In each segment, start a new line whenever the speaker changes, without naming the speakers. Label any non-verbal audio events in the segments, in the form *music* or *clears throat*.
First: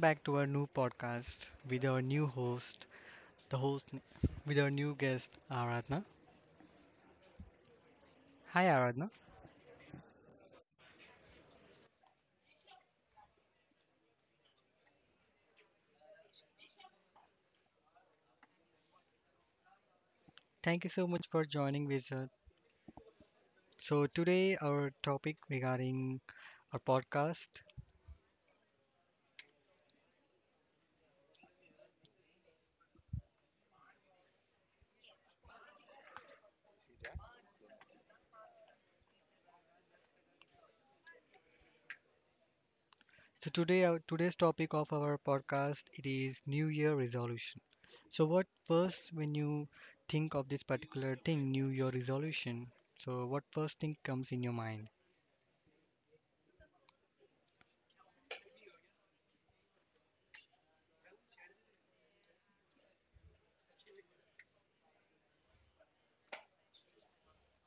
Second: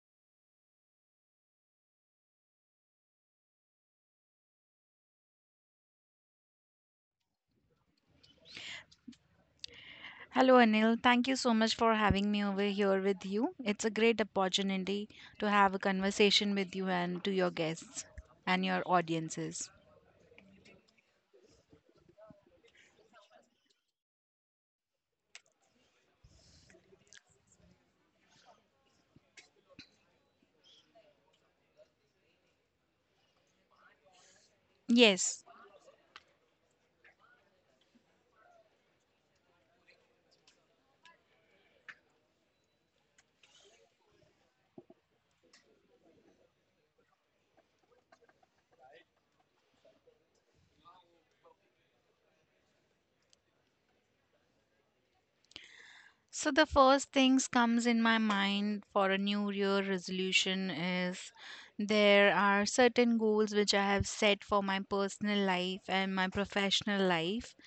back to our new podcast with our new host, the host n- with our new guest Aradhna. Hi, Aradhna.
Hello, Anil. Thank you so much for having me over here with you. It's a great opportunity to have a conversation with you and to your guests and your audiences.
Thank you so much for joining with us. So today our topic regarding our podcast.
Yes.
So today's topic of our podcast it is New Year resolution. So what first when you think of this particular thing, New Year resolution? So what first thing comes in your mind?
So the first things comes in my mind for a new year resolution is there are certain goals which I have set for my personal life and my professional life.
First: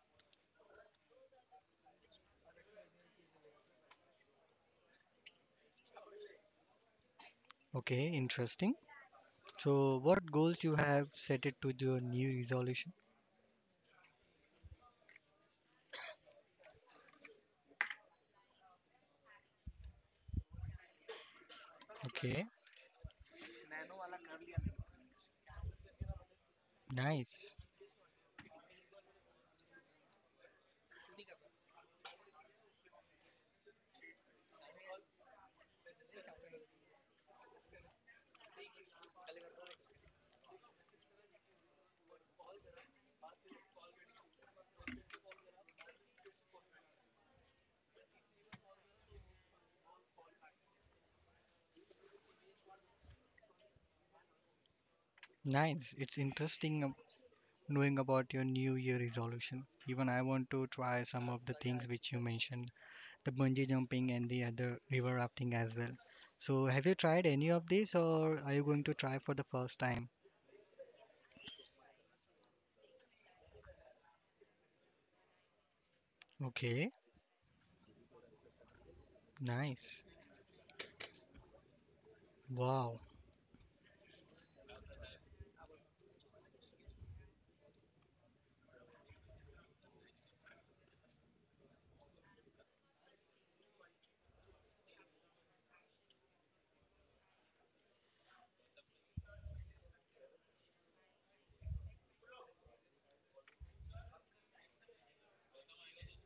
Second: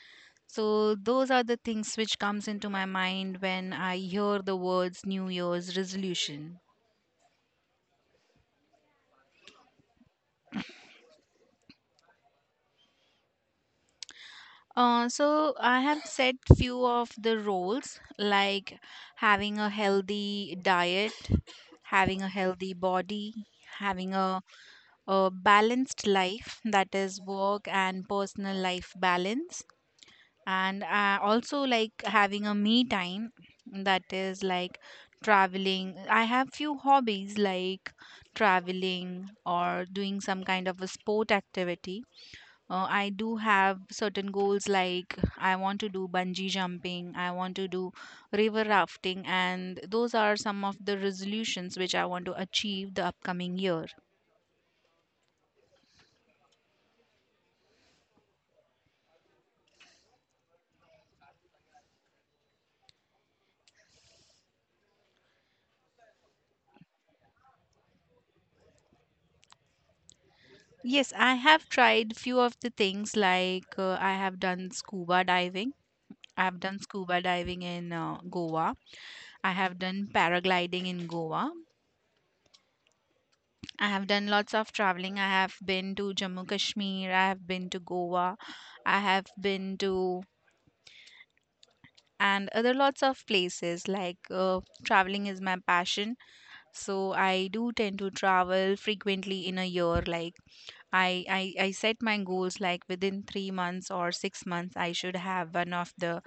So those are the things which comes into my mind when I hear the words new year's resolution.
Okay, interesting. So what goals you have set it to your new resolution?
So I have set few of the roles like having a healthy diet, having a
Okay,
healthy body, having a balanced life, that is
nice,
work and personal life balance, and also like having a me time, that is like traveling. I have few hobbies like traveling or doing some kind of a sport activity. I do have certain goals like I want to do bungee jumping, I want to do river rafting, and those are some of the resolutions which I want to achieve the upcoming year.
nice. It's interesting knowing about your New Year resolution. Even I want to try some of the things which you mentioned, the bungee jumping and the other river rafting as well. So, have you tried any of these, or are you going to try for the first time?
Yes, I have tried few of the things like I have done scuba diving. I have done
Okay,
scuba diving in Goa. I have
nice.
done paragliding in Goa.
Wow,
I have done lots of traveling. I have been to Jammu Kashmir. I have been to Goa. I have been to and other lots of places like traveling is my passion, so I do tend to travel frequently in a year. Like I set my goals like within 3 months or 6 months I should have one of the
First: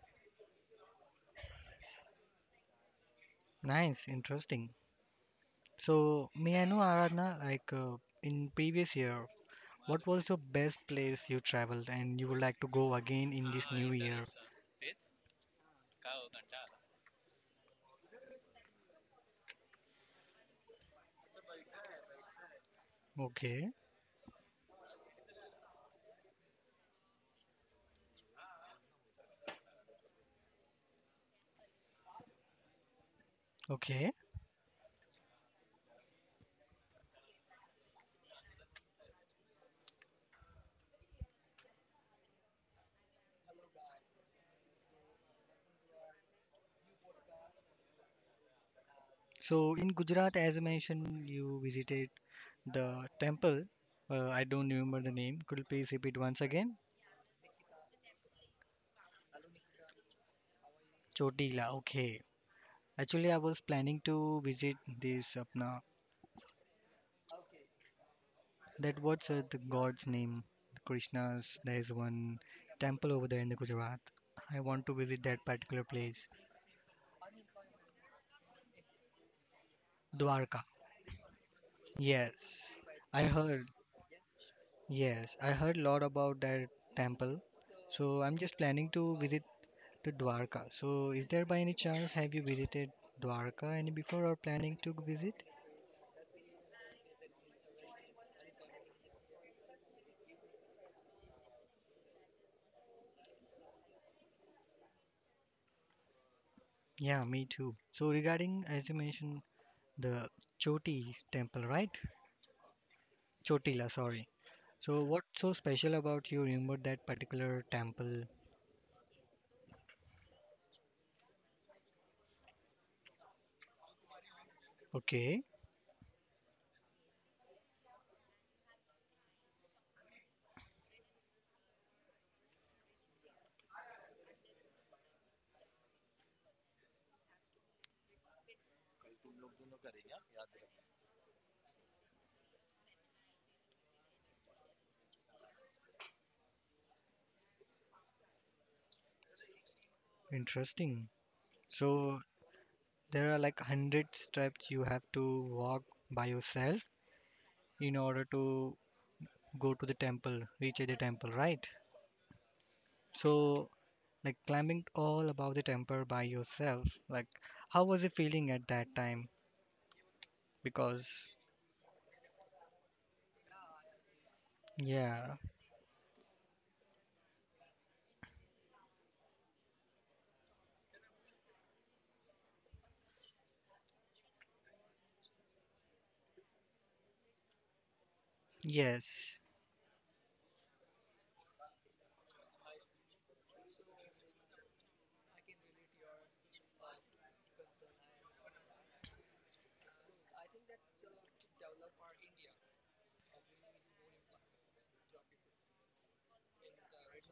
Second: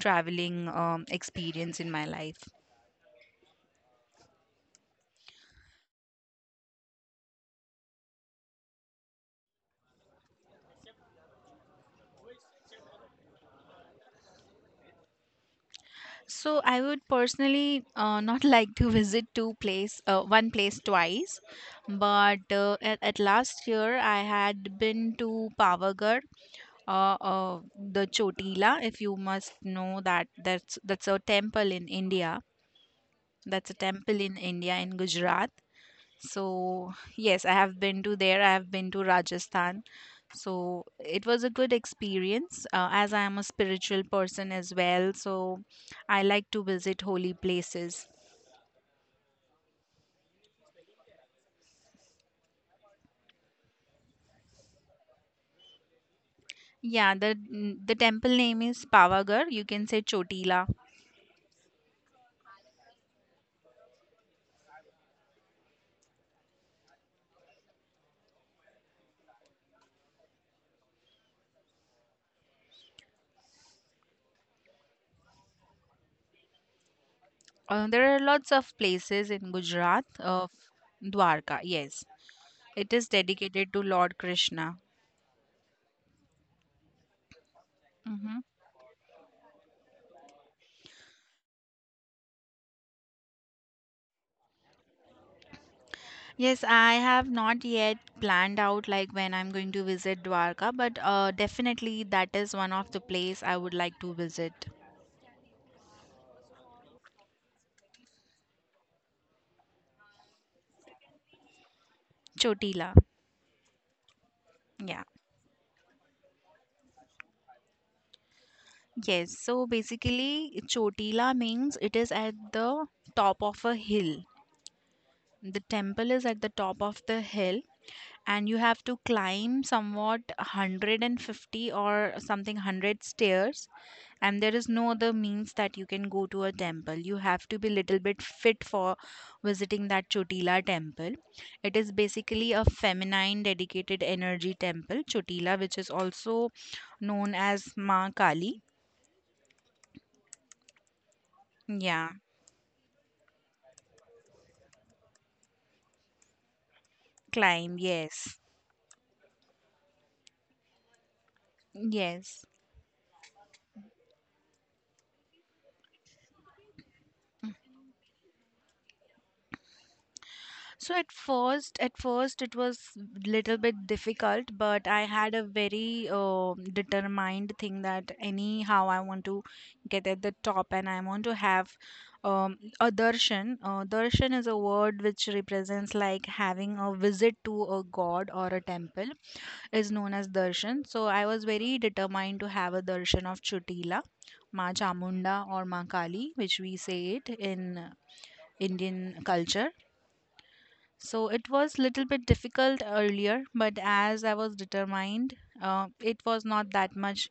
traveling experience in my life.
nice, interesting. So, may I know, Aradhana, like in previous year, what was the best place you traveled and you would like to go again in this new year?
So I would personally not *laughs* like to visit two place, one place twice, but at last
Okay.
year I had been to pavagadh, the Chotila. If you must know, that's a temple in India. That's a
Okay.
temple in India, in Gujarat. So yes, I have been to there. I have been to Rajasthan. So it was a good experience, as I am a spiritual person as well. So I like to visit holy places.
So in Gujarat, as I mentioned, you visited the temple. I don't remember the name. Could you please repeat once again?
Yeah, the temple name is Pavagarh. You can say Chotila.
Chotila. Okay. Actually, I was planning to visit this apna. That what's the god's name? Krishna's. There is one temple over there in the Gujarat. I want to visit that particular place.
There are lots of places in Gujarat of
Dwarka.
Dwarka. Yes,
Yes.
it is
I heard.
dedicated to Lord Krishna.
Yes, I heard a lot about that temple. So I'm
Hmm.
just planning to visit to Dwarka. So, is there by any chance have you visited Dwarka any before or planning to visit?
Yes, I have not yet planned out like when I'm going to visit Dwarka, but definitely that is one of the place I would like to visit.
Yeah, me too. So, regarding as you mentioned the Choti temple, right?
Chotila.
Chotila, sorry. So,
Yeah.
what's so special about you remember that particular temple?
Yes. So basically, Chotila means it is at the top of a hill.
Okay,
The temple is at the top of the hill, and you have to climb somewhat 150 or something 100 stairs, and there is no other means that you can go to a temple. You have to be little bit fit for visiting that chotila temple. It is basically a feminine dedicated energy temple, chotila, which is also known as ma kali.
interesting.
Yeah.
So, there are like 100 steps you have to walk by yourself
Climb,
in order
yes.
to go to the temple, reach at the temple, right?
Yes.
So, like climbing all above the temple by yourself, like how was you feeling at that time
So at
because
first, at first it was little bit difficult, but I
yeah,
had a very determined thing that anyhow I want to get at the top, and I want to have a darshan. Darshan is a word which represents like having a visit to a god or a temple
yes,
is known as darshan. So I was very determined to have a darshan of Chutila, Ma Chamunda or Ma Kali, which we say it in Indian culture. So it was little bit difficult earlier, but as I was determined, it was not that much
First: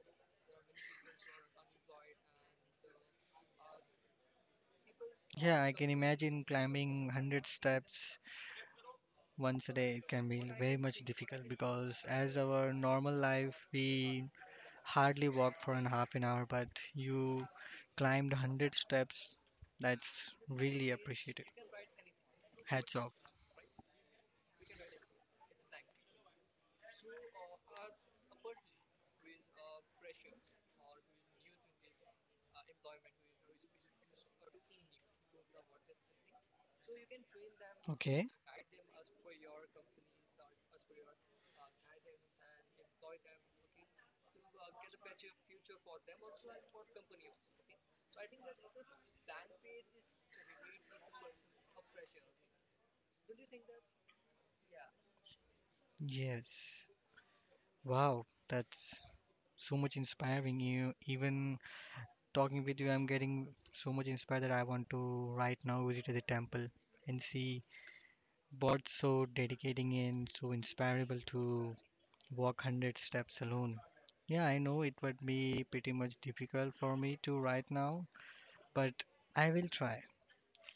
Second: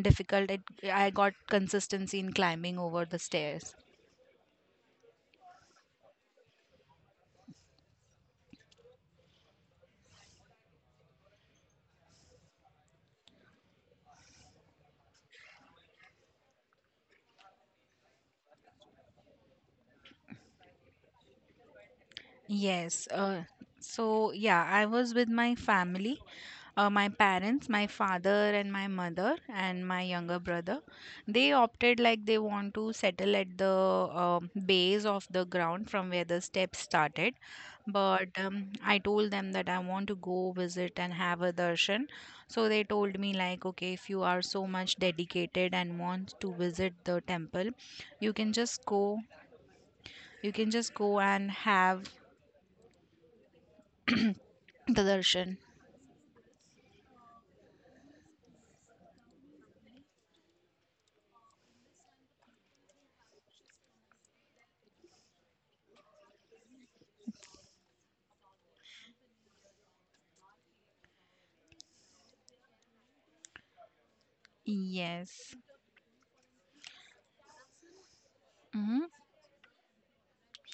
difficult. It, I got consistency in climbing over the stairs.
yeah, I can imagine climbing 100 steps once a day. It can be very much difficult because as our normal life we hardly walk for an half an hour, but you climbed 100 steps. That's really appreciated. Hats
Yes.
off.
So yeah, I was with my family, my parents, my father and my mother and my younger brother. They opted like they want to settle at the base of the ground from where the steps started. But
Okay.
I told them that I want to go visit and have a darshan. So they told me, like, okay, if you are so much dedicated and want to visit the temple, you can just go, you can just go and have the darshan.
Yes. Wow. That's so much inspiring you. Even talking with you, I'm getting so much inspired that I want to right now visit the temple and see what's so dedicating and so inspirable to walk 100 steps alone. Yeah, I know it would
Yes.
be pretty much difficult for me to right now, but
Mm-hmm.
I will try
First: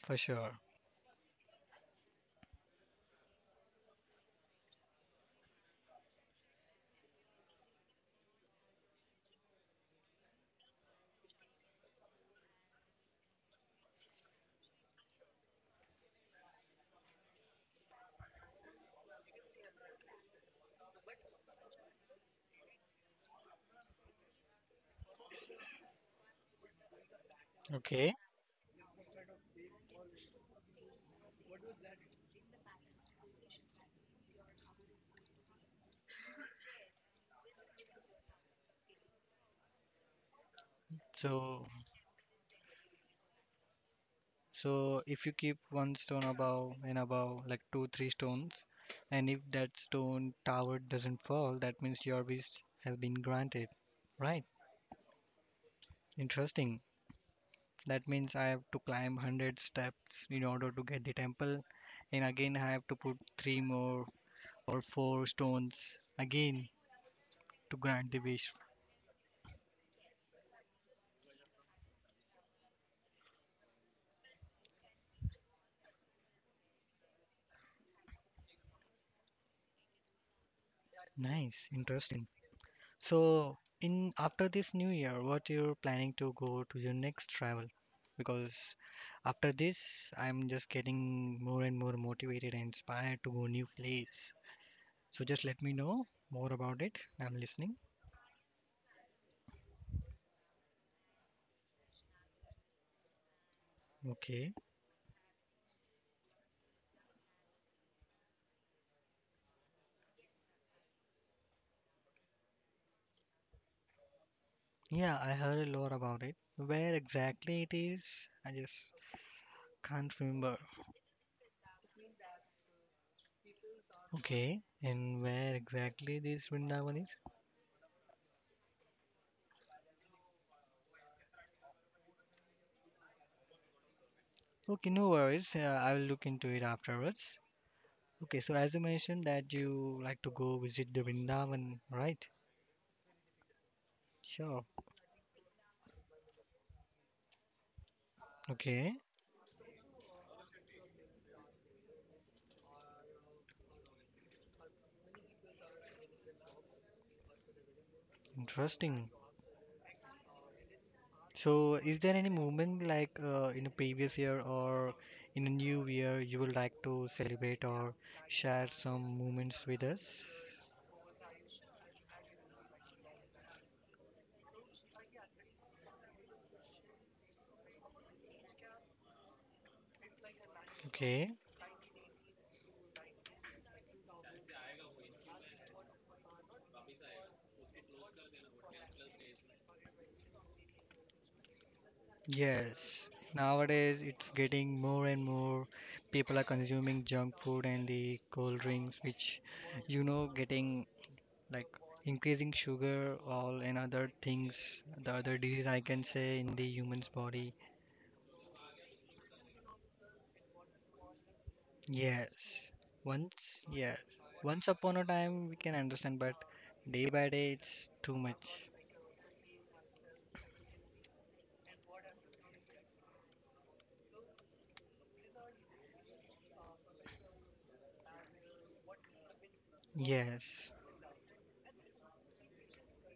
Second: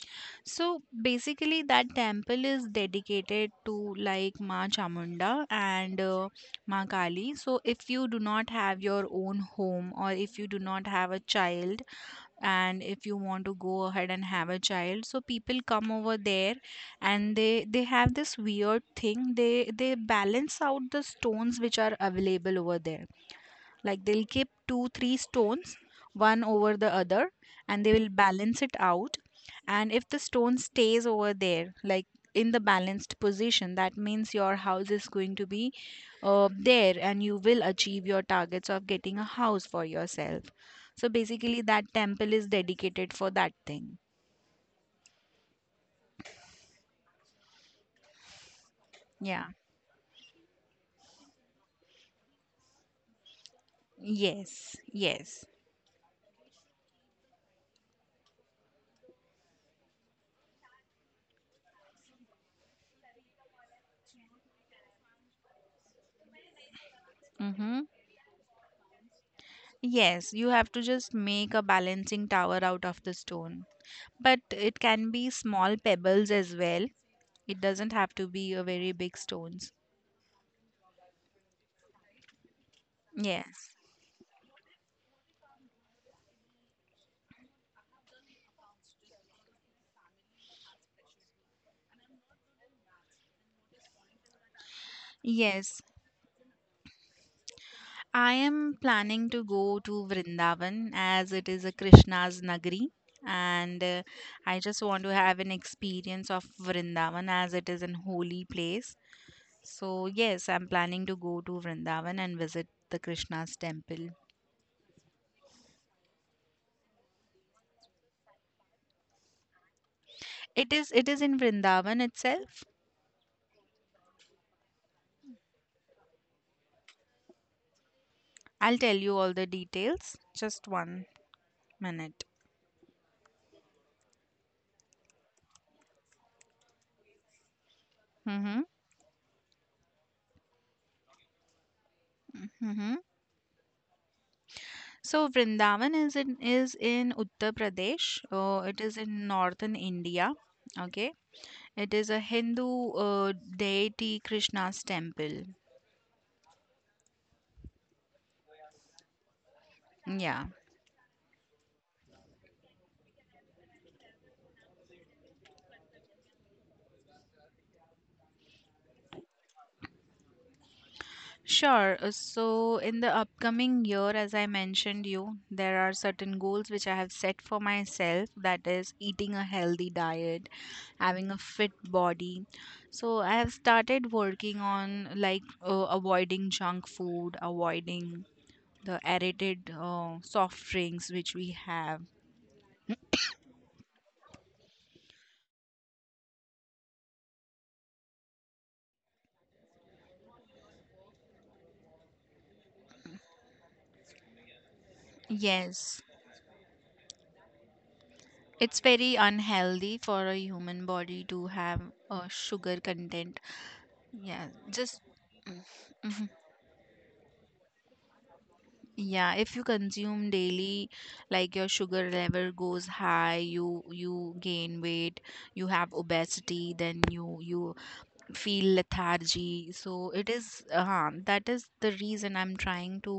for sure.
So basically, that temple is dedicated to like Ma Chamunda and Ma Kali. So if you do not have your own home, or if you do not have a child, and if you want to go ahead and have a child, so people come over there and they have this weird thing. They balance out the stones which are available over there. Like they'll keep two, three stones, one over the other, and they will
Okay.
balance it out. And if the stone stays over there, like in the balanced position, that means your house is going to be there, and you will achieve your targets of getting a house for yourself. So basically,
So,
that temple is dedicated for that thing.
so, if you keep one stone above and above, like two, three stones, and if
Yeah.
that stone tower doesn't fall, that means your wish has been granted. Right.
Yes. Yes.
Interesting. That means I have to climb 100 steps in order to get the temple, and again I have to put three more or four stones again to
Mm-hmm.
grant the wish.
Yes, you have to just make a balancing tower out of the stone. But it can be small pebbles as well. It doesn't have to be a very big stones.
Nice, interesting. So,
Yes.
in after this new year, what you're planning to go to your next travel? Because after this, I'm just getting more and more motivated and inspired to go new place. So just let me
Yes.
know more about it. I'm listening.
I am planning to go to Vrindavan, as it is a Krishna's Nagari, and
Okay.
I just want to have an experience of Vrindavan, as it is an holy place. So yes, I'm planning to go to Vrindavan and visit the Krishna's temple.
Yeah, I heard a lot about it. Where exactly it is, I just can't remember.
It is in Vrindavan itself.
Okay, and where exactly this Vrindavan is?
I'll tell you all the details. Just 1 minute.
Okay, no worries. I will look into it afterwards. Okay, so
Mm-hmm.
as you mentioned that you like to go visit the Vrindavan, right?
Mm-hmm.
Sure.
So Vrindavan is in Uttar Pradesh. It is
Okay,
in northern India. Okay. It is a Hindu deity Krishna's temple.
interesting.
Yeah.
So, is there any moment like in a previous year or in a new year you would like to celebrate or share some moments with us?
Sure. So in the upcoming year, as I mentioned you, there are certain goals which I have set for myself. That is eating a healthy diet,
Okay.
having a fit body. So I have started working on like avoiding junk food, avoiding the aerated soft drinks which we have.
Yes, nowadays it's getting more and more people are consuming junk food and the cold drinks, which getting like increasing sugar, all and other things, the other disease I
Yes,
can say in the human's body.
it's very unhealthy for a human body to have a
Yes,
sugar content.
yes,
Yeah,
once upon
just.
a time we
Mm.
can understand,
Mhm.
but day by day it's too much.
Yeah, if you consume daily, like your sugar level goes high, you gain weight, you have obesity, then you feel lethargy. So it is
Yes,
that is the reason I'm trying to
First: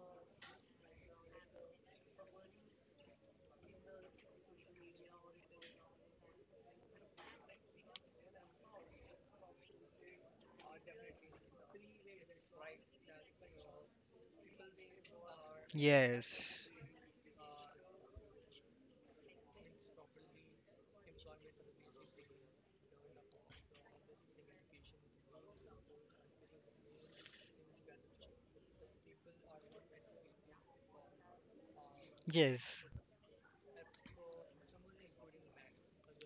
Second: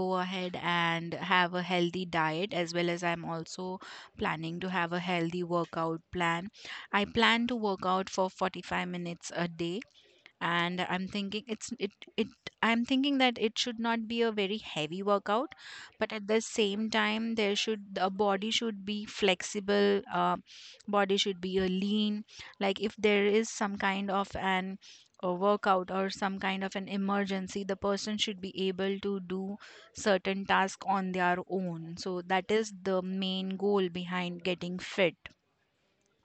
go ahead and have a healthy diet. As well as I'm also planning to have a healthy workout plan. I plan to work out for 45 minutes a day, and I'm thinking it's it it I'm thinking that it should not be a very heavy workout, but at the
yes,
same time there should the body should be flexible. Body should be a lean, like if there is some kind of an a workout or some kind of an emergency, the person should be able to do certain task on their own. So that is
yes.
the main goal behind getting fit.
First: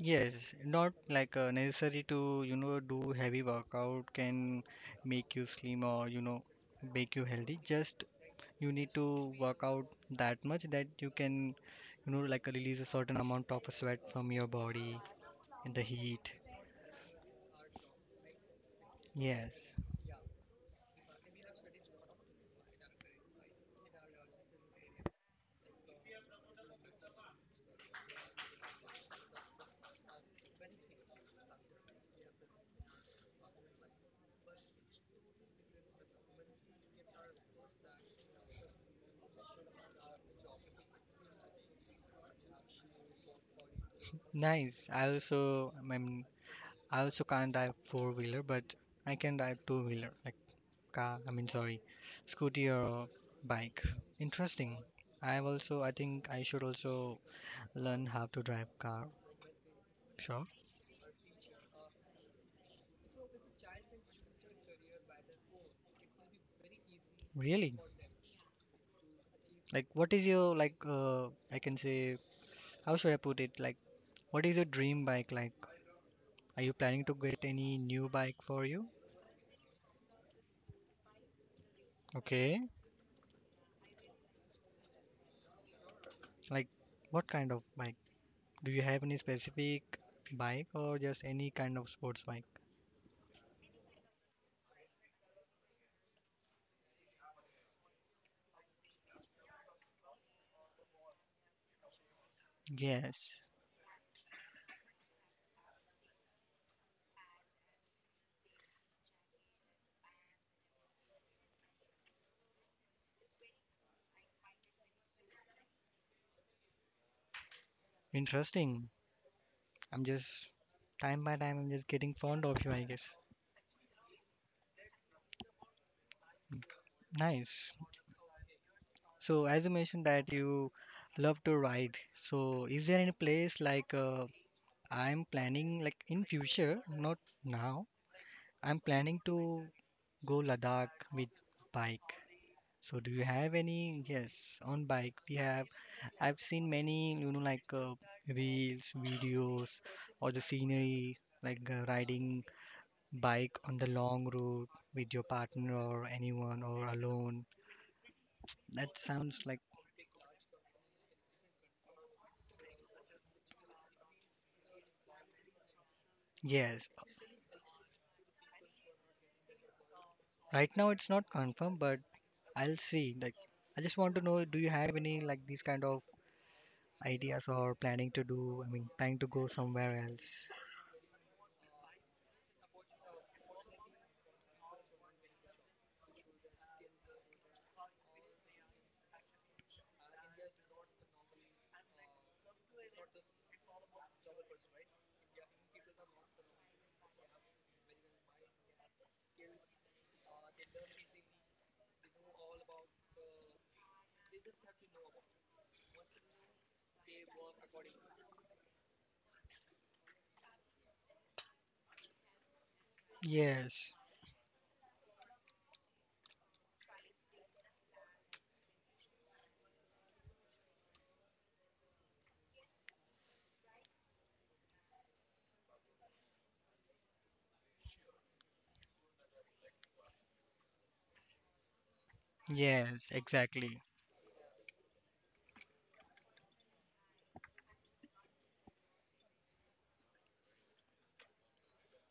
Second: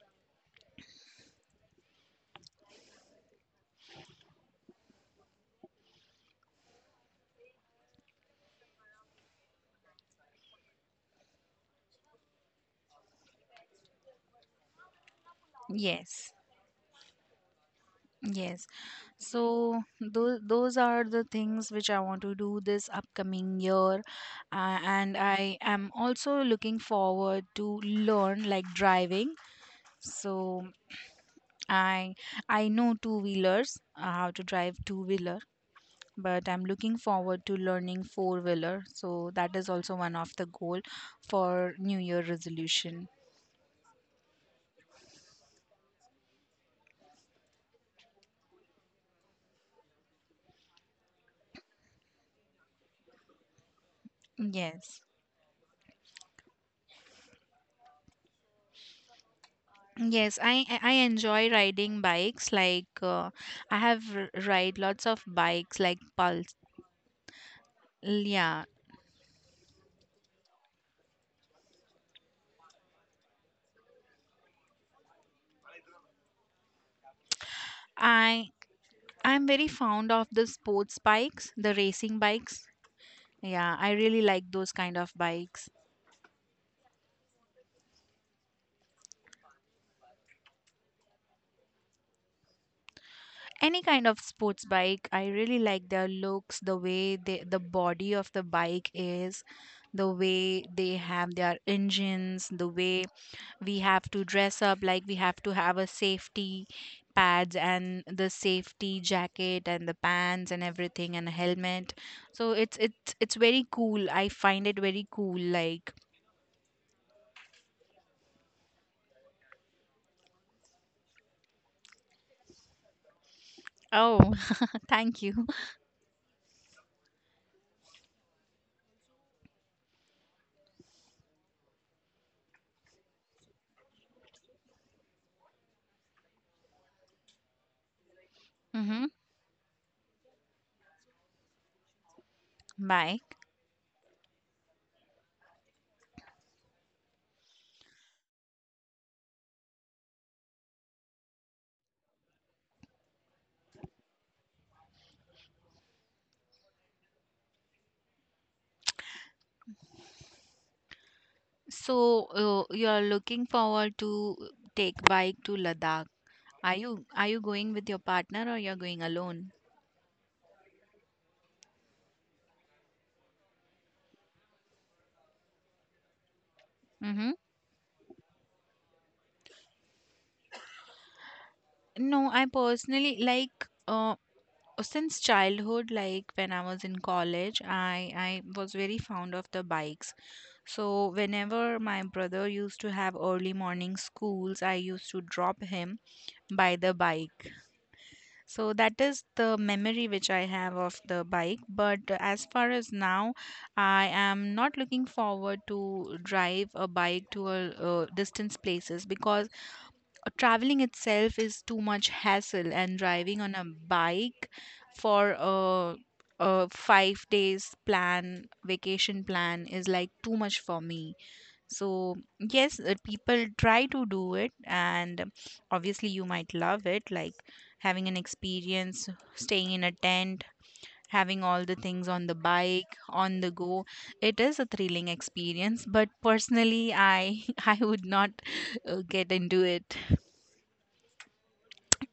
Yes, not like necessary to, do heavy workout can make you slim or, make you healthy. Just you need to work out that much that you can, like release a certain amount of sweat from your body in the
Yes.
heat.
Yes.
Yes,
So those are the things which I want to do this upcoming year. And I am also looking forward to learn like driving. So I I know two wheelers, how to drive two wheeler, but I'm looking forward to learning four wheeler. So that is also one of the goal for New Year resolution.
nice. I mean, I also can't drive four wheeler, but I can drive two wheeler, like car, I mean, sorry, scooty or bike. Interesting.
Yes.
I have also, I think I should also learn how to drive car.
Yes,
Sure.
I enjoy riding bikes. Like I have ride lots of bikes, like pulse.
Really?
Yeah,
Like, what is your like? I can say, how should I put it? Like, what is your dream bike like? Are you planning to get any new bike
I
for you?
I'm very fond of the sports bikes, the racing
Okay.
bikes. Yeah, I really like those kind of bikes.
Like, what kind of bike? Do you have any specific bike or just any kind of sports bike?
Any kind of sports bike, I really like their looks, the way they, the body of the bike is, the way they have their engines, the way
Yes.
we have to dress up. Like we have to have a safety pads and the safety jacket and the pants and everything and a helmet. So it's very cool. I find it very cool, like.
Interesting. I'm just time by time. I'm just getting fond of you, I guess.
Oh. *laughs* Thank you.
Nice. So, as you mentioned that you love to ride, so is there any place like I'm planning like in future, not now. I'm
Mm-hmm.
planning to go Ladakh with bike. So do you
Bike.
have any? Yes, on bike we have. I've seen many, like reels, videos, or the scenery, like riding bike on the long route with your partner or anyone or alone. That sounds like
So you're looking forward to take bike to ladakh. are
yes.
you are you going with your partner or you're going alone?
Right now it's not confirmed, but I'll see. Like I just want to know, do you have any like these kind of
Mm-hmm.
ideas or planning to do, I mean, planning to go somewhere else.
No, I personally like, uh, since childhood, like when I was in college, I was very fond of the bikes. So whenever my brother used to have early morning schools, I used to drop him by the bike. So that is the memory which I have of the bike. But as far as now, I am not looking forward to drive a bike to distance places, because traveling itself is too much hassle, and driving on a
Yes,
bike for a 5 days plan vacation plan is like too much for me. So yes, people try to do it, and obviously you might love it, like having an experience, staying in a tent, having all the things on the bike
yes,
on the
exactly.
go. It is a thrilling experience. But personally, I *laughs* I would not get into it.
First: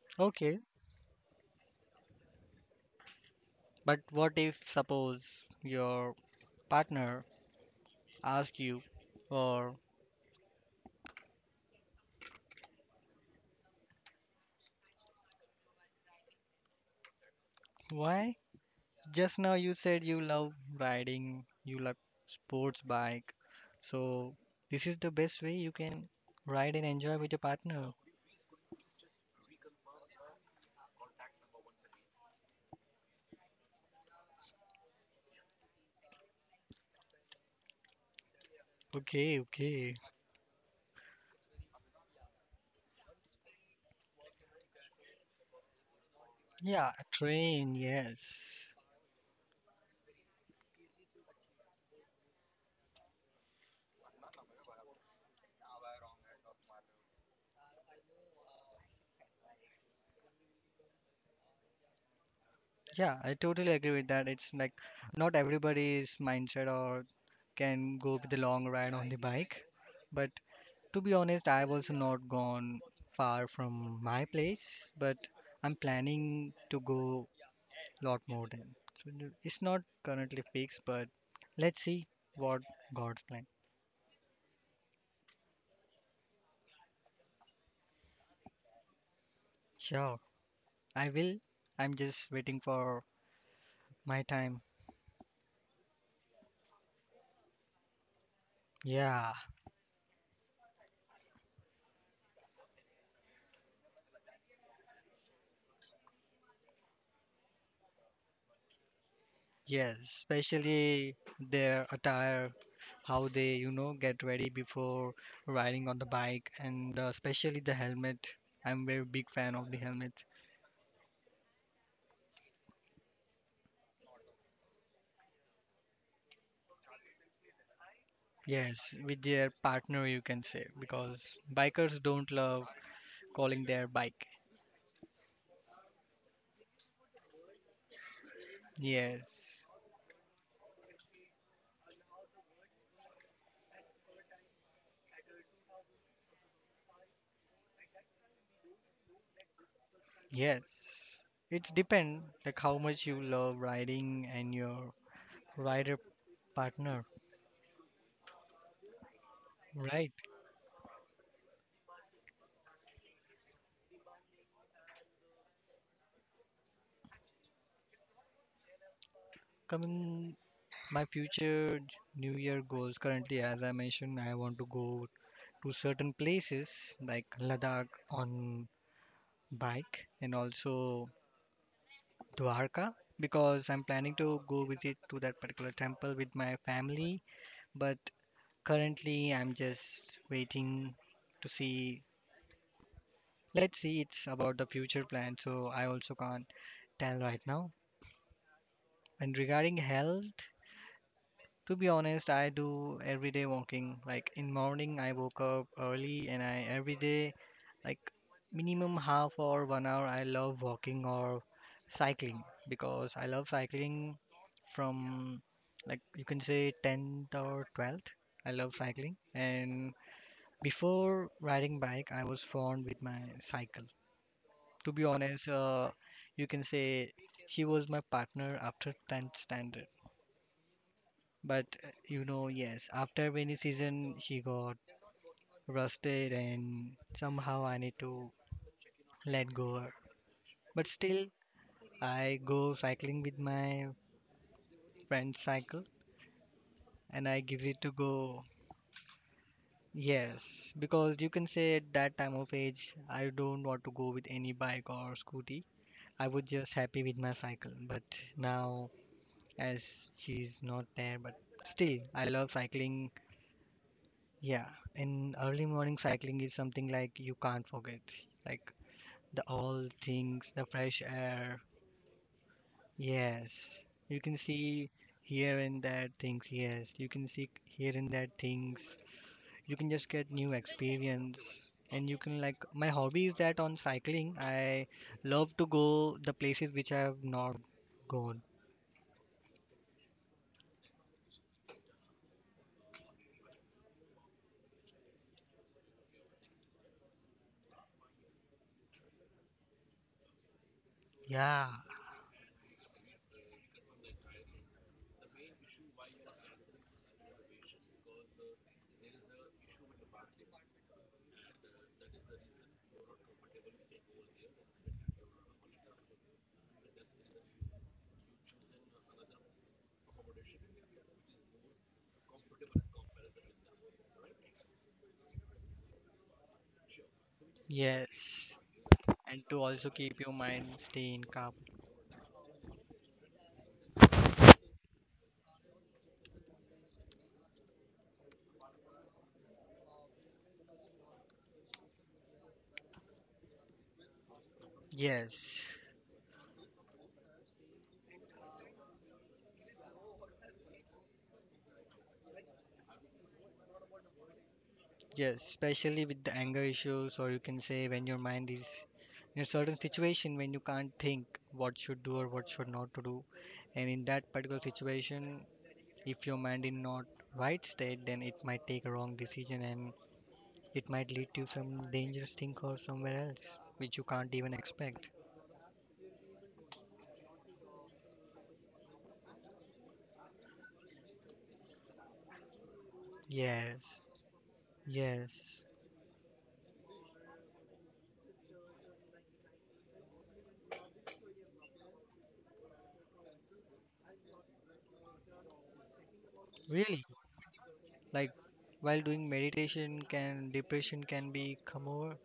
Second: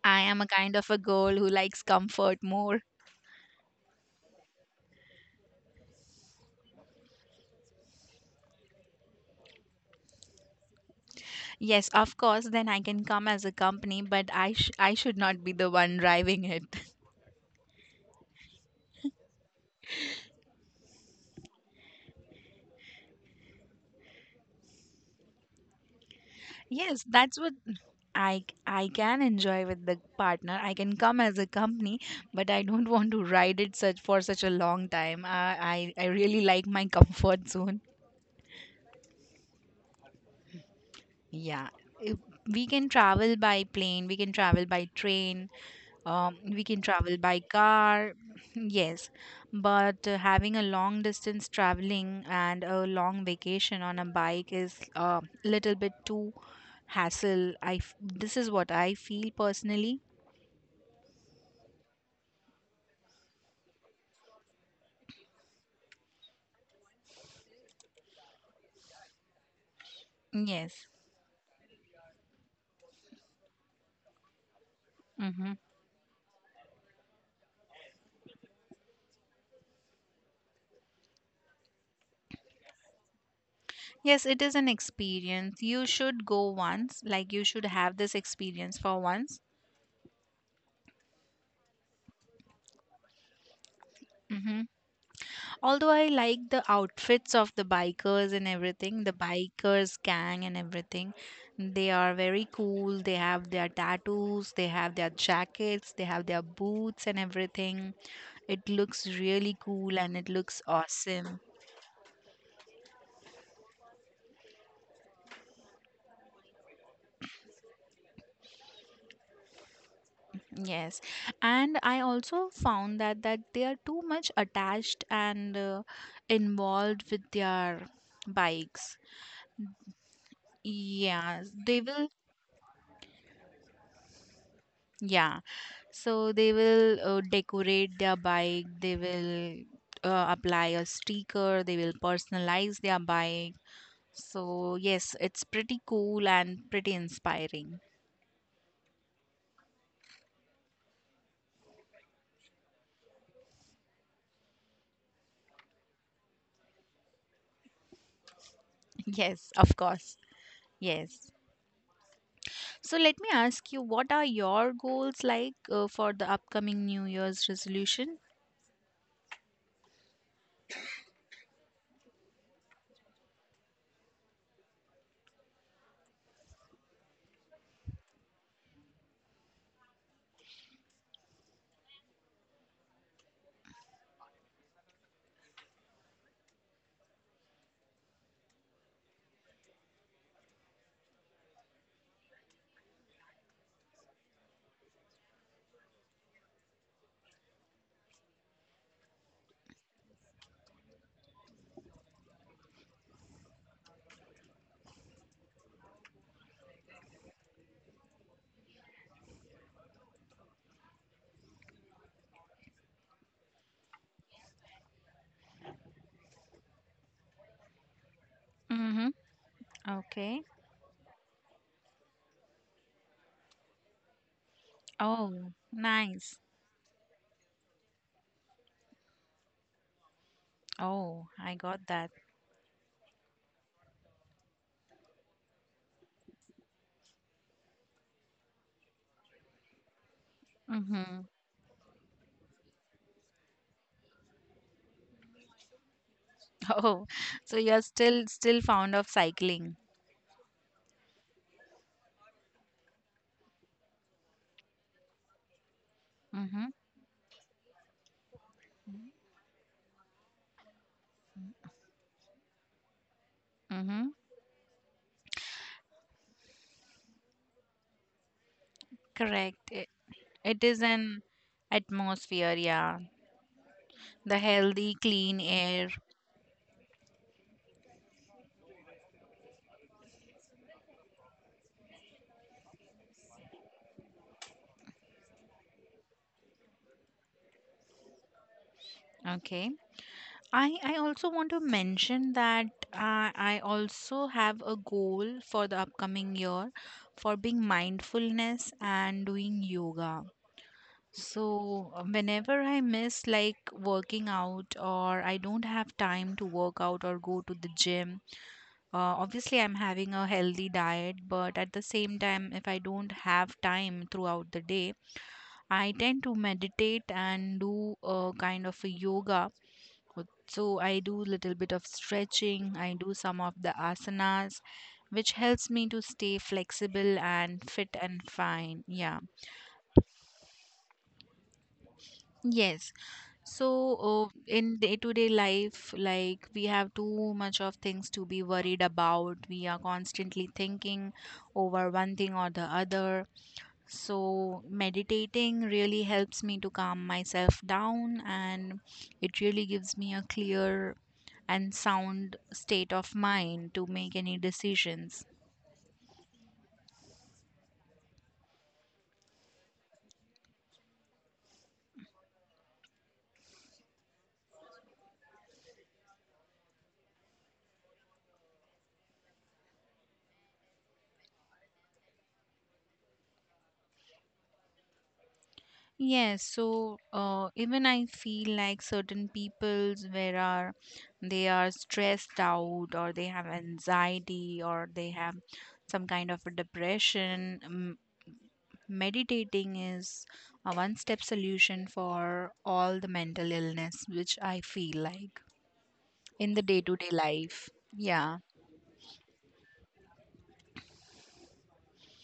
I am a
Okay,
kind of a girl who likes comfort more.
but what if, suppose, your partner asks you, or
Yes, of course, then I can come as a company, but I should not be the one driving it. *laughs*
why? Just now you said you love riding, you love sports bike, so this is the best way you can ride and
Yes,
enjoy with your
that's what
partner.
I can enjoy with the partner. I can come as a company, but I don't want to ride it such for such a long time. I really like my *laughs* comfort zone.
Okay, okay.
Yeah. If- We can travel by plane, we can travel by train, we can
Yeah, a
travel by
train,
car *laughs*
yes.
*clears throat* yes, but having a long distance traveling and a long vacation on a bike is a little bit too hassle. This is what I feel personally.
Yeah, I totally agree with that. It's like not everybody's mindset or can go with the long ride on the bike. But
Yes.
to be honest, I've also not gone far from my place, but
hmm
I'm planning to go a lot more than. So it's not currently fixed, but let's see what God's plan.
Yes, it is an experience. You should go once, like you should have this experience for once.
Sure, I will. I'm just waiting for my time.
Mhm. Although I like the outfits of the bikers and everything, the
Yeah.
bikers gang and everything, they are very cool. They have their tattoos, they have their jackets, they have their boots and everything. It looks really cool
Yes,
and it looks
especially
awesome.
their attire, how they, get ready before riding on the bike, and especially the helmet. I'm very big fan of the helmet.
Yes. And I also found that they are too much attached and involved with their
Yes,
bikes.
with their partner, you can say, because
Yeah, they
bikers
will.
don't love calling their bike.
Yeah, so they will decorate their bike, they will
Yes,
apply a sticker, they will personalize their bike. So, yes, it's pretty cool and pretty inspiring.
yes. It's depend like how much you love riding and your rider partner,
*laughs* Yes, of
right?
course. Yes. So, let me ask you, what are your goals like for the upcoming New Year's resolution?
Coming My future New Year goals currently, as I mentioned, I want to go to certain places like Ladakh on bike and also Dwarka because I'm planning to go visit to that particular temple with my family. But currently, I'm just waiting to see. Let's see, it's about the future plan, so I also can't tell right now. And regarding health, to be honest, I do everyday walking. Like in morning, I woke up early and I every day, like minimum half or 1 hour, I love walking or cycling because I love cycling from like you can say 10th or 12th. I love
Mm-hmm.
cycling and
Okay.
before riding bike, I was fond with my cycle. To be honest,
Oh, nice.
you can say she was my partner after 10th standard.
Oh, I
But
got that.
yes, after winning season, she got rusted, and somehow I need to let go her. But still,
Mm-hmm. *laughs*
I go cycling with my friend's cycle,
Oh,
and I
so
gives it
you're
to
still
go.
still fond of cycling.
Yes, because you can say at that time of age, I don't want to go with any bike or scooty. I was just
Mm-hmm.
happy with my cycle. But now, as she's not there, but still, I love cycling.
Mm-hmm.
Yeah, in early morning cycling is something like you can't forget. Like the
Correct.
all
It,
things,
it
the
is
fresh
an
air.
atmosphere, yeah.
Yes, you can
The
see
healthy, clean
here and
air.
there things. Yes, you can see here and there things. You can just get new experience. And you can like my hobby is that on cycling, I love to go the places which I have not gone.
Okay. I also want to mention that I also have a goal for the upcoming year for being mindfulness and doing yoga.
Yeah,
So, whenever I miss like working out or I don't have time to work out or go to the gym, obviously I'm having a healthy diet, but at the same time, if I don't have time throughout the day, I tend to meditate and do a kind of a yoga. So I do little bit of stretching, I do some of the asanas, which helps me to stay flexible and fit and
yes.
fine. Yeah.
And to also keep your mind stay in calm.
Yes. So in day-to-day life, like we have too much of things to be worried about. We are constantly thinking over one thing or the other. So, meditating
Yes.
really helps me to calm myself down and it really gives me a clear and sound state of mind to make any decisions.
Yes, especially with the anger issues, or you can say when your mind is in a certain situation when you can't think what should do or what should not to do. And in that particular situation, if your mind in not right state, then it might take a wrong decision and it might lead to some dangerous thing or somewhere else which you can't even expect.
Yes, so even I feel like certain people's where are they are stressed out or they have
Yes,
anxiety or they have
yes,
some kind of a depression. Meditating is a one step solution for all the mental illness which I feel like in the day to
really.
day life.
Like
Yeah.
while doing meditation, can depression can be come over?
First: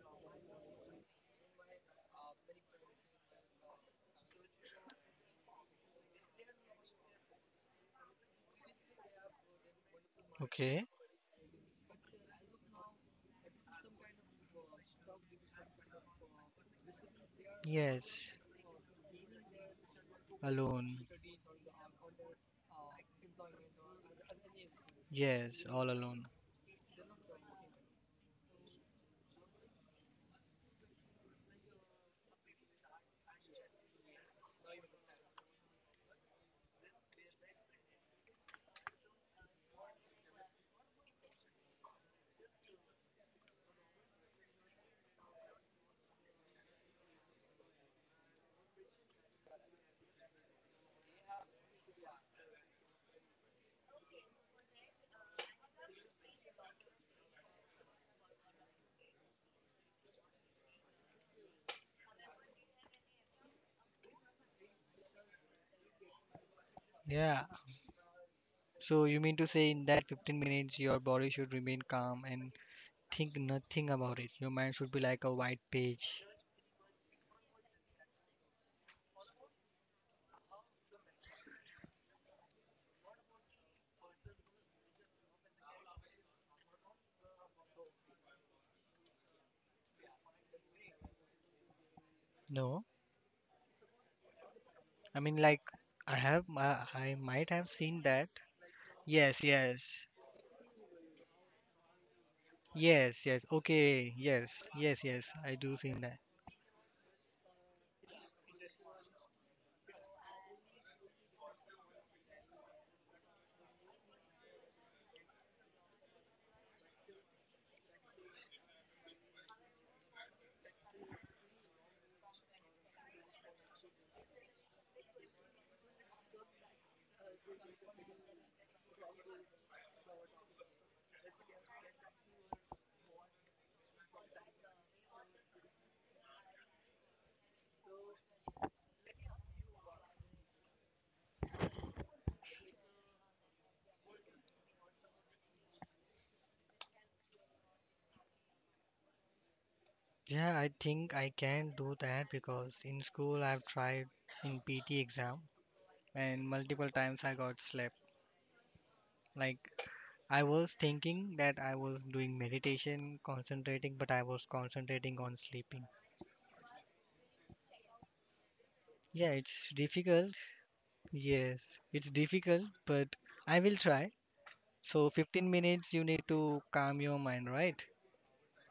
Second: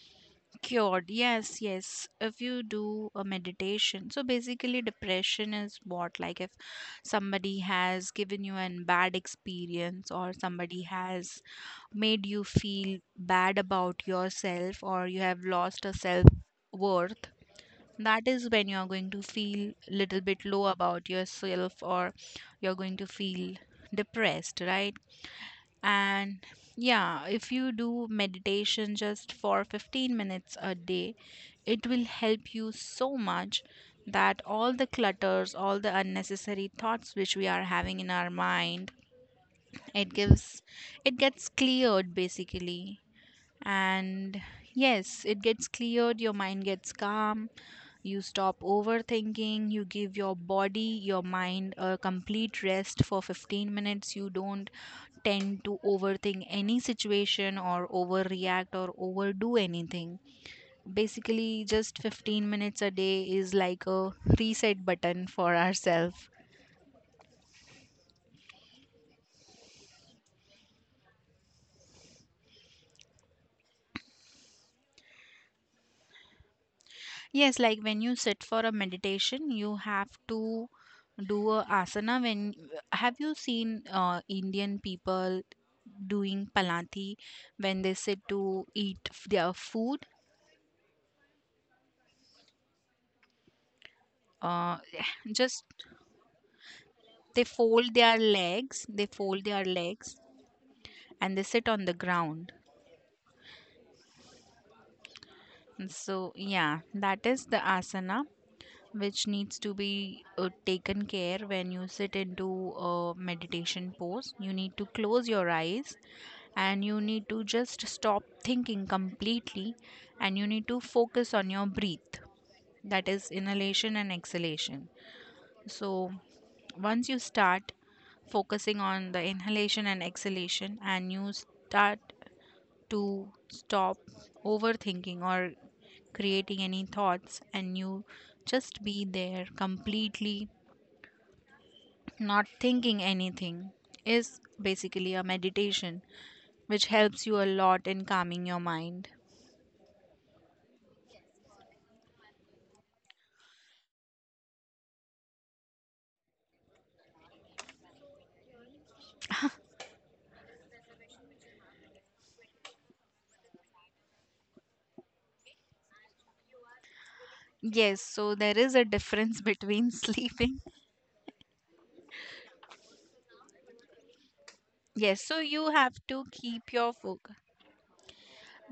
Cured. Yes, yes, if you do a meditation, so basically depression is what, like if somebody has given you an bad experience or somebody
Okay.
has made you feel bad about yourself or you have lost a self worth, that
Yes,
is when you're going to feel little bit low
alone.
about yourself or you're going to feel depressed, right?
Yes, all alone.
And, yeah, if you do meditation just for 15 minutes a day, it will help you so much that all the clutters, all the unnecessary thoughts which we are having in our mind, it gives it gets cleared basically. And yes, it gets cleared, your mind gets calm, you stop overthinking, you give your body, your mind a complete rest for 15 minutes. You don't tend to overthink any situation or overreact or overdo anything. Basically, just 15 minutes a day is like a reset button for ourselves.
Yeah. So you mean to say in that 15 minutes your body should remain calm and think nothing about it. Your mind should be like a white page.
Yes, like when you sit for a meditation, you have to do a asana. When have you seen Indian people doing palanti when they sit to eat their food?
No.
Uh,
I
*sighs*
mean like
just
I might have seen that.
they
Yes,
fold their
yes.
legs, and they sit on the ground.
Yes, yes. Okay. Yes. Yes, yes. I do seen that.
So yeah, that is the asana, which needs to be taken care when you sit into a meditation pose. You need to close your eyes and you need to just stop thinking completely and you need to focus on your breath, that is inhalation and exhalation. So, once you start focusing on the inhalation and exhalation and you start to stop overthinking or creating any thoughts and you just be there completely not thinking anything is basically a meditation which helps you a lot in calming your mind.
Yeah, I think I can do that because in school I've tried in PT exam and multiple times I got slapped. Like I was thinking that I was doing meditation, concentrating, but I was concentrating on sleeping.
Yes, so there is a
Yeah,
difference
it's
between *laughs*
difficult.
sleeping.
Yes, it's difficult, but I will try. So,
Yes, so
15
you
minutes
have
you
to
need to
keep your
calm your
focus.
mind, right?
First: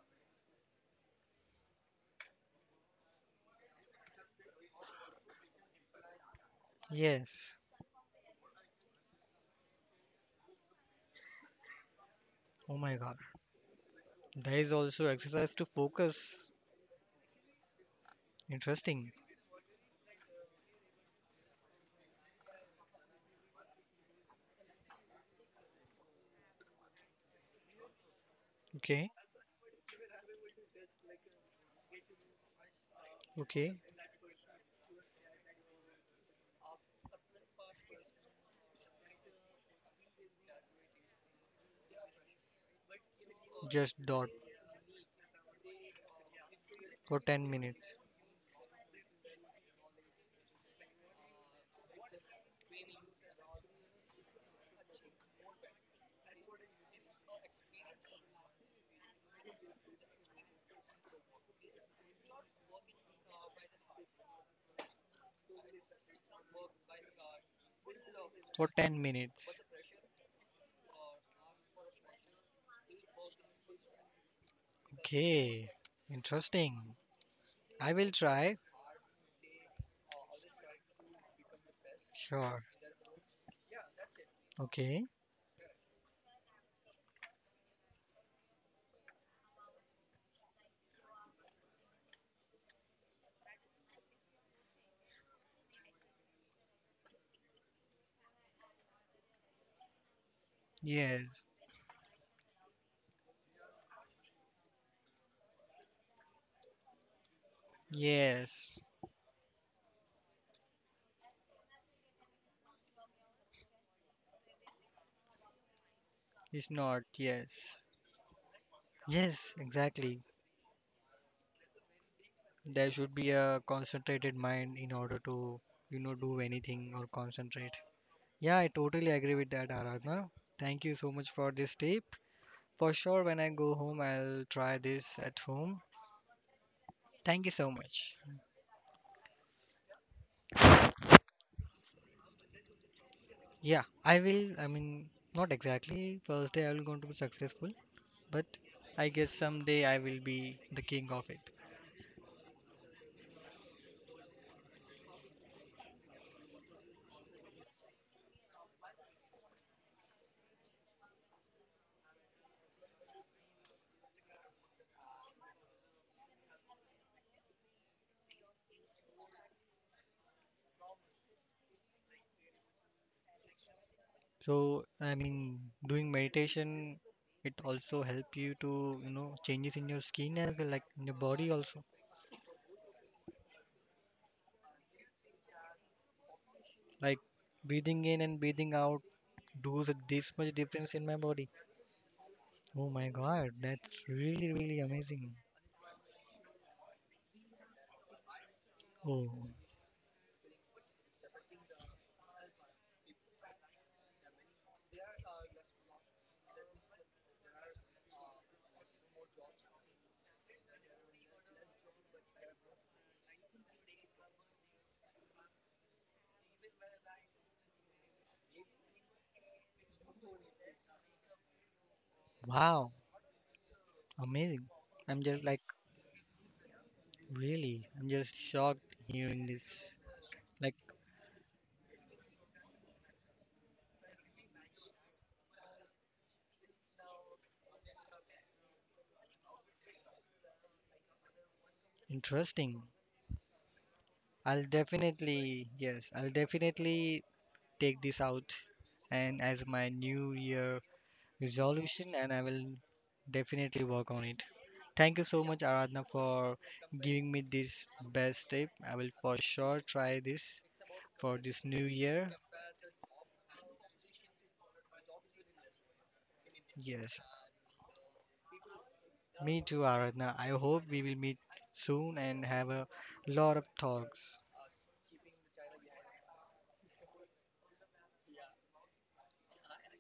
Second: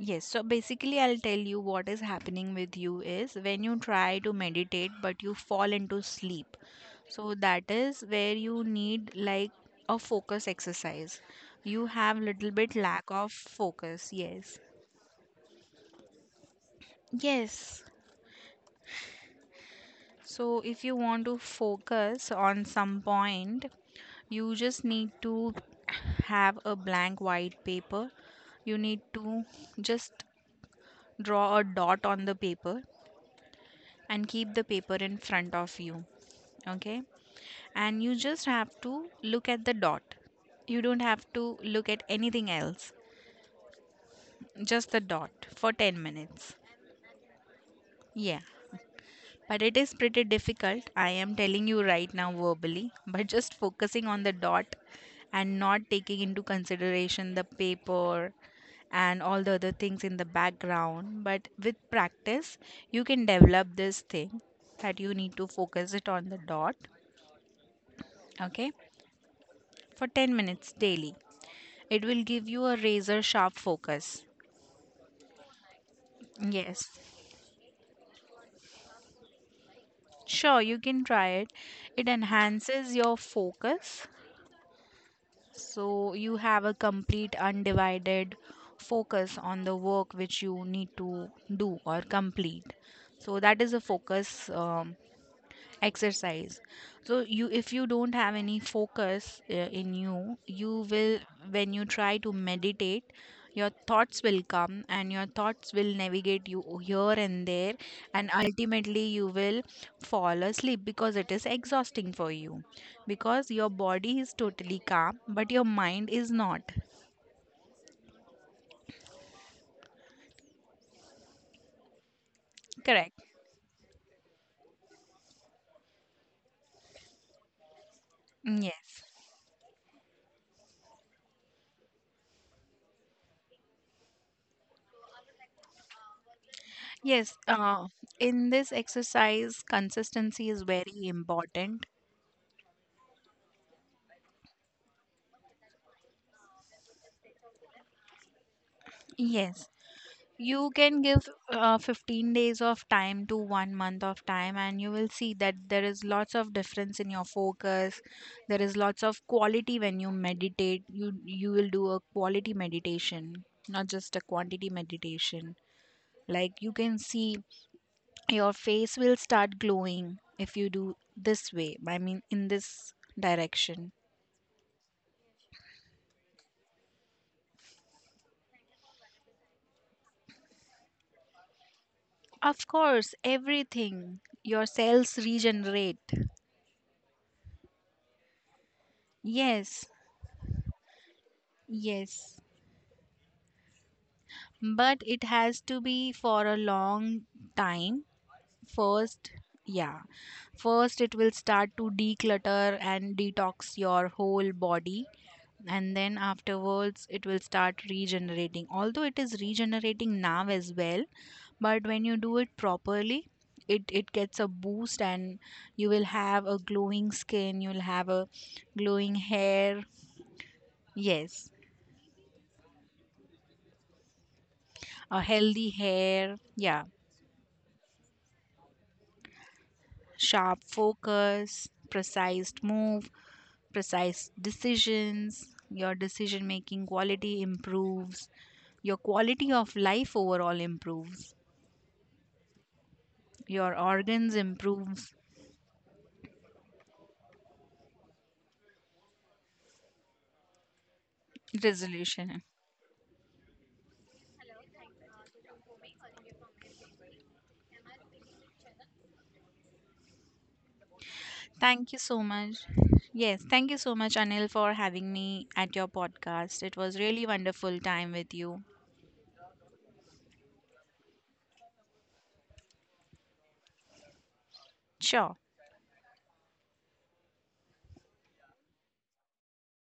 Yes, so basically I'll tell you what is happening with you is when you try to meditate but you fall into sleep. So
Yes.
that is where you need like a focus exercise, you have little bit
Oh my
lack
God.
of focus. Yes.
There is also exercise to focus.
Yes.
Interesting.
So, if you want to focus on some point, you just need to have a blank white paper. You need
Okay.
to just draw a dot on the paper
Okay.
and keep the paper in front of you. Okay, and you just have to look at the dot. You don't have to look at anything else,
Just dot
just the dot for 10 minutes.
for 10 minutes.
Yes. But it is pretty difficult, I am telling you right now verbally. But just focusing on the dot and not taking into consideration the paper and all the other things in the background. But with practice, you can develop this thing that you need to focus it on the dot,
For
okay,
10 minutes.
for 10 minutes daily. It will give you a razor sharp focus.
Okay.
Yes,
Interesting. I will try.
sure, you can try it. It
Sure.
enhances your focus.
Okay.
So you have a complete undivided focus on the work which you need to do or complete. So that is a focus exercise. So you if you don't have any focus in you, you will,
Yes.
when you try to meditate, your thoughts will come and your thoughts will navigate you here and there, and
Yes,
ultimately you will fall asleep because it is exhausting for you because your body is totally calm but your mind is
it's
not.
not. Yes. Yes, exactly. There should
Correct.
be a concentrated mind in order to, do anything or concentrate. Yeah, I
Yes.
totally agree with that, Aradhana. Thank you so much for this tip. For sure, when I go home, I'll try this at home.
Yes,
Thank you so much.
in this exercise consistency is very important.
Yeah, I will. I mean, not exactly first day I will going to be successful, but I guess
Yes,
someday I will be
you
the
can
king
give
of it.
15 days of time to 1 month of time and you will see that there is lots of difference in your focus, there is lots of quality when you meditate, you will do a quality meditation not just a quantity meditation, like you can see your face will start glowing if you do this way, I mean, in this direction.
So, I mean, doing meditation, it also help you to, changes in your skin as well, like in your body also.
Of course, everything, your cells regenerate.
Like breathing in and breathing out
Yes.
does this much difference in my body.
Yes,
Oh my God, that's really, really
but it
amazing.
has to be for a long time first.
Oh,
Yeah, first it will start to declutter and detox your whole body and then afterwards it will start regenerating, although it is regenerating now as well, but when you do it properly, it gets a boost and you will have a glowing skin, you'll have a glowing hair. Yes,
wow, amazing.
a
I'm just like,
healthy hair. Yeah.
really, I'm just shocked hearing this.
Sharp
Like,
focus, precise move, precise decisions, your decision making quality improves, your quality of life overall improves,
interesting.
your organs
I'll
improves
definitely, yes, I'll definitely take this out and as my new year resolution and I
resolution.
will definitely work on it. Thank you so much, Aradhana, for giving me this best tip. I will for sure try this for this new
Thank you so
year.
much. Yes, thank you so much Anil for having me at your podcast. It was
Yes,
really wonderful time with you.
me too, Aradhana. I hope we will meet soon and have a lot of talks.
Sure.